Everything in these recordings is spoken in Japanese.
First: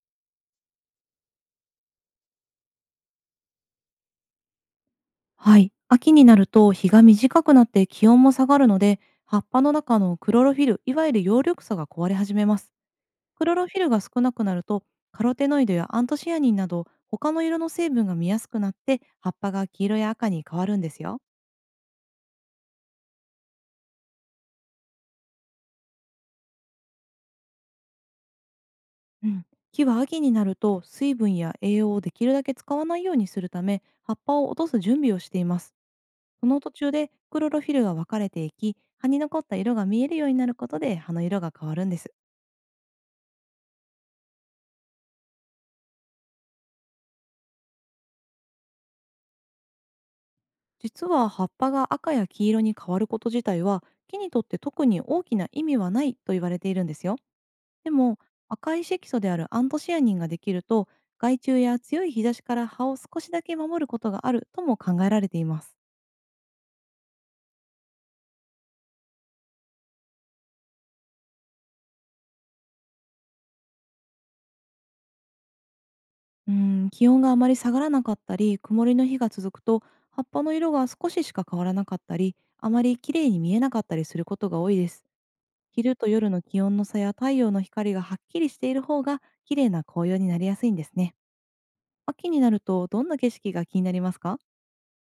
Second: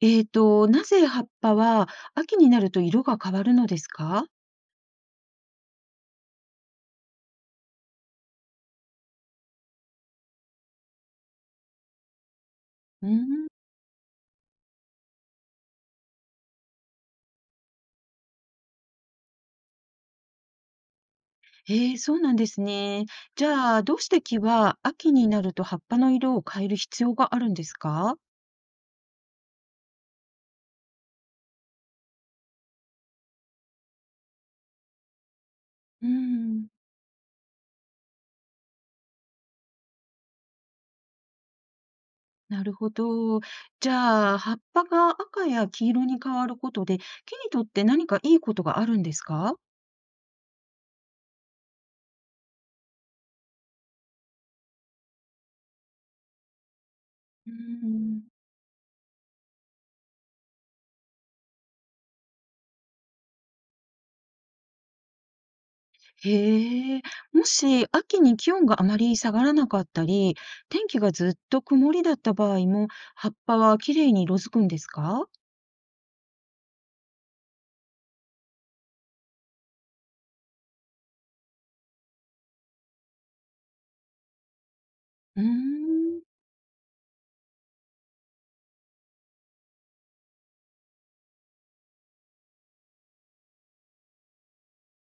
なぜ葉っぱは秋になると色が変わるのですか？はい。秋になると日が短くなって気温も下がるので、葉っぱの中のクロロフィル、いわゆる葉緑素が壊れ始めます。うークん。ロロフィルが少なくなると、カロテノイドやアントシアニンなど、他の色の成分が見やすくなって、葉っぱが黄色や赤に変わるんですよ。そうなんですね。じゃあ、どうして木は秋になると葉っぱの色を変える必要があるんですか？うん。木は秋になると水分や栄養をできるだけ使わないようにするため、葉っぱを落とす準備をしています。うーそのん、途中でクロロフィルが分かれていき、葉に残った色が見えるようになることで葉の色が変わるんです。なるほど。じゃあ、葉っぱが赤や黄色に変わることで、木にとって何かいいことがあるんですか？実は葉っぱが赤や黄色に変わること自体は、木にとって特に大きな意味はないと言われているんですよ。うーでも、ん。赤い色素であるアントシアニンができると、害虫や強い日差しから葉を少しだけ守ることがあるとも考えられています。へえ、もし秋に気温があまり下がらなかったり、天気がずっと曇りだった場合も、葉っぱはきれいに色づくんですか？うん、気温があまり下がらなかったり曇りの日が続くと、葉っぱの色が少ししか変わらなかったり、あまり綺麗に見えなかったりすることが多いです。うー昼とん、夜の気温の差や太陽の光がはっきりしている方が綺麗な紅葉になりやすいんですね。秋になるとどんな景色が気になりますか？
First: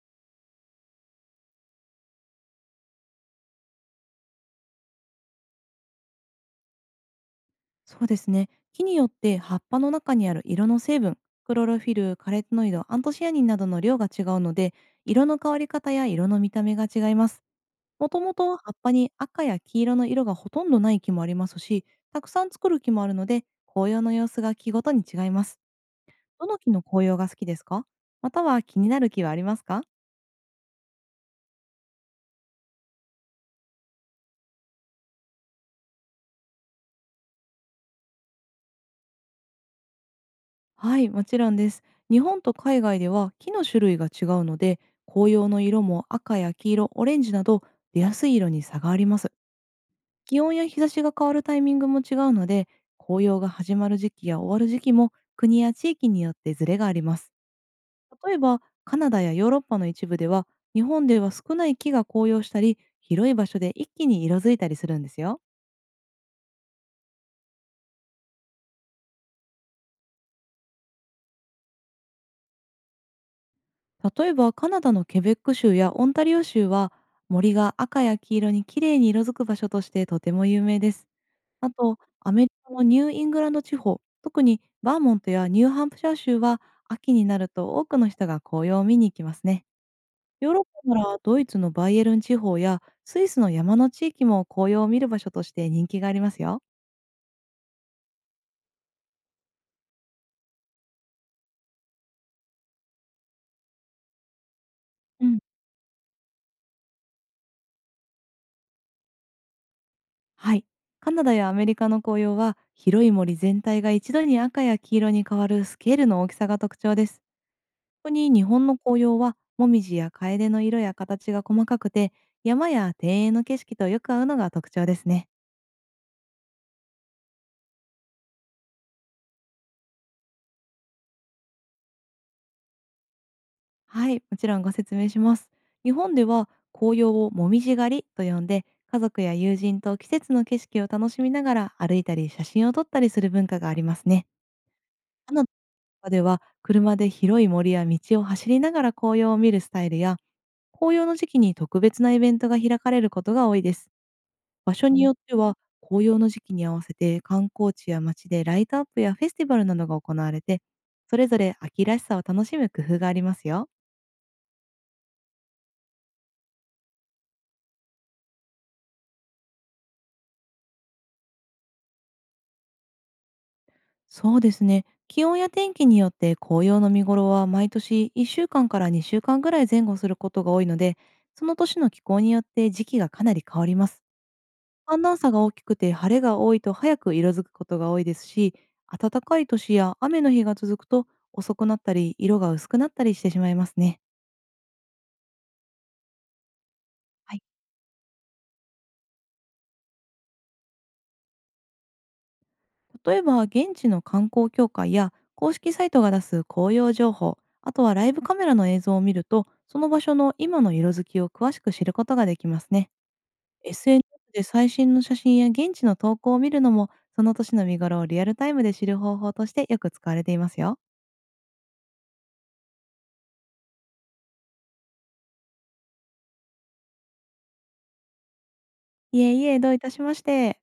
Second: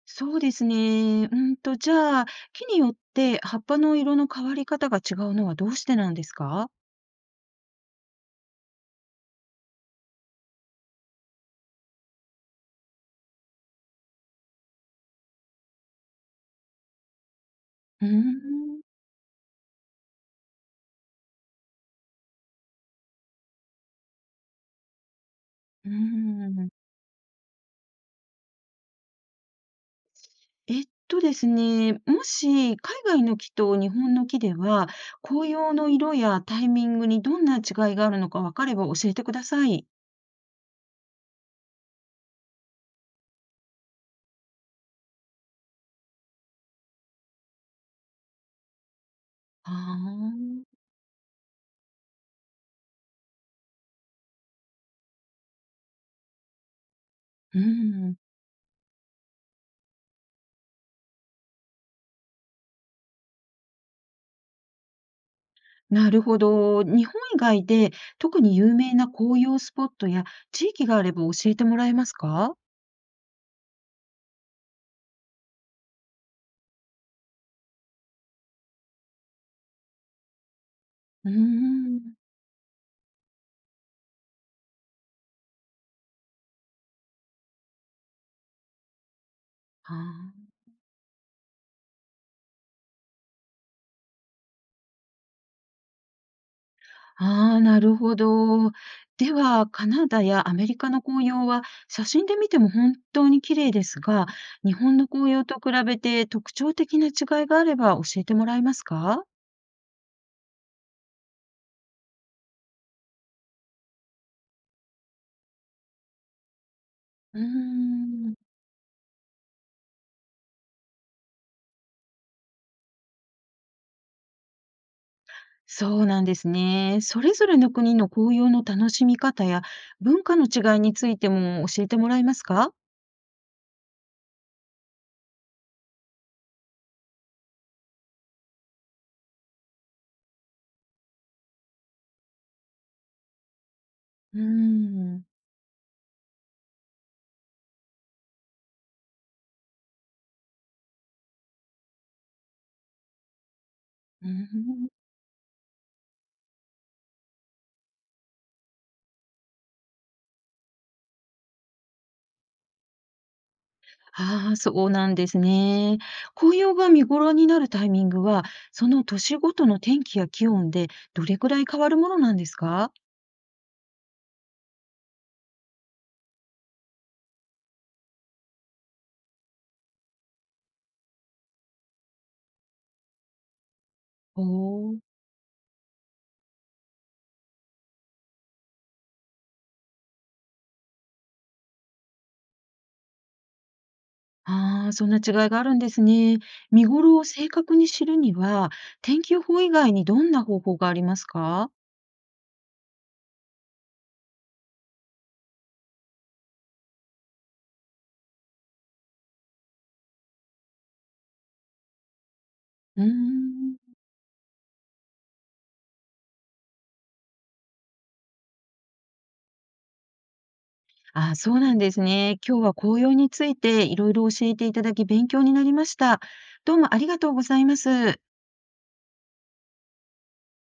そうですね。じゃあ、木によって葉っぱの色の変わり方が違うのはどうしてなんですか？そうですね。木によって葉っぱの中にある色の成分、クロロフィル、カレノイド、アントシアニンなどの量が違うので、色の変わり方や色の見た目が違います。うーもともと葉っん、ぱに赤や黄色の色がほとんどない木もありますし、たくさん作る木もあるので、紅葉の様子が木ごとに違います。うーどのん。木の紅葉が好きですか？または気になる木はありますか？えっとですね、もし海外の木と日本の木では、紅葉の色やタイミングにどんな違いがあるのか分かれば教えてください。はい、もちろんです。日本と海外では木の種類が違うので、紅葉の色も赤や黄色、オレンジなど出やすい色に差があります。あ気温やあ。日差しが変わるタイミングも違うので、紅葉が始まる時期や終わる時期も国や地域によってズレがあります。うーん、例えば、カナダやヨーロッパの一部では、日本では少ない木が紅葉したり、広い場所で一気に色づいたりするんですよ。なるほど。日本以外で特に有名な紅葉スポットや地域があれば教えてもらえますか？例えば、カナダのケベック州やオンタリオ州は、森が赤や黄色にきれいに色づく場所としてとても有名です。うーあと、ん。アメリカのニューイングランド地方、特にバーモントやニューハンプシャー州は、秋になると多くの人が紅葉を見に行きますね。あヨーロッパならドイツのバイエルン地方やスイスの山の地域も、紅葉を見る場所として人気がありますよ。あー、なるほど。では、カナダやアメリカの紅葉は写真で見ても本当に綺麗ですが、日本のう紅ん、葉と比べて特徴的な違いがあれば教えてもらえますか？はい。カナダやアメリカの紅葉は、広い森全体が一度に赤や黄色に変わるスケールの大きさが特徴です。うー特に日ん。本の紅葉は、もみじやカエデの色や形が細かくて、山や庭園の景色とよく合うのが特徴ですね。そうなんですね。それぞれの国の紅葉の楽しみ方や文化の違いについても教えてもらえますか？はい、もちろんご説明します。日本では紅葉をもみじ狩りと呼んで、家族や友人と季節の景色を楽しみながら歩いたり写真を撮ったりする文化がありますね。うーん、カナダでは、車で広い森や道を走りながら紅葉を見るスタイルや、紅葉の時期に特別なイベントが開かれることが多いです。うー場所ん。うにん。よっては、紅葉の時期に合わせて観光地や街でライトアップやフェスティバルなどが行われて、それぞれ秋らしさを楽しむ工夫がありますよ。ああ、そうなんですね。紅葉が見頃になるタイミングは、その年ごとの天気や気温でどれくらい変わるものなんですか？そうですね。気温や天気によって紅葉の見頃は、毎年1週間かんから2週間ぐらい前後することが多いので、その年の気候によって時期がかなり変わります。おー、寒暖差が大きくて晴れが多いと早く色づくことが多いですし、暖かい年や雨の日が続くと遅くなったり色が薄くなったりしてしまいますね。ああ、そんな違いがあるんですね。見頃をはい。正確に知るには、天気予報以外にどんな方法がありますか？例えば、現地の観光協会や公式サイトが出す紅葉情報、あとはライブカメラの映像を見ると、その場所の今の色づきを詳しく知ることができますね。 うーん。SNS で最新の写真や現地の投稿を見るのも、その年の見頃をリアルタイムで知る方法としてよく使われていますよ。あ、そうなんですね。今日は紅葉についていろいろ教えていただき勉強になりました。どうもありがとうございます。いえいえ、どういたしまして。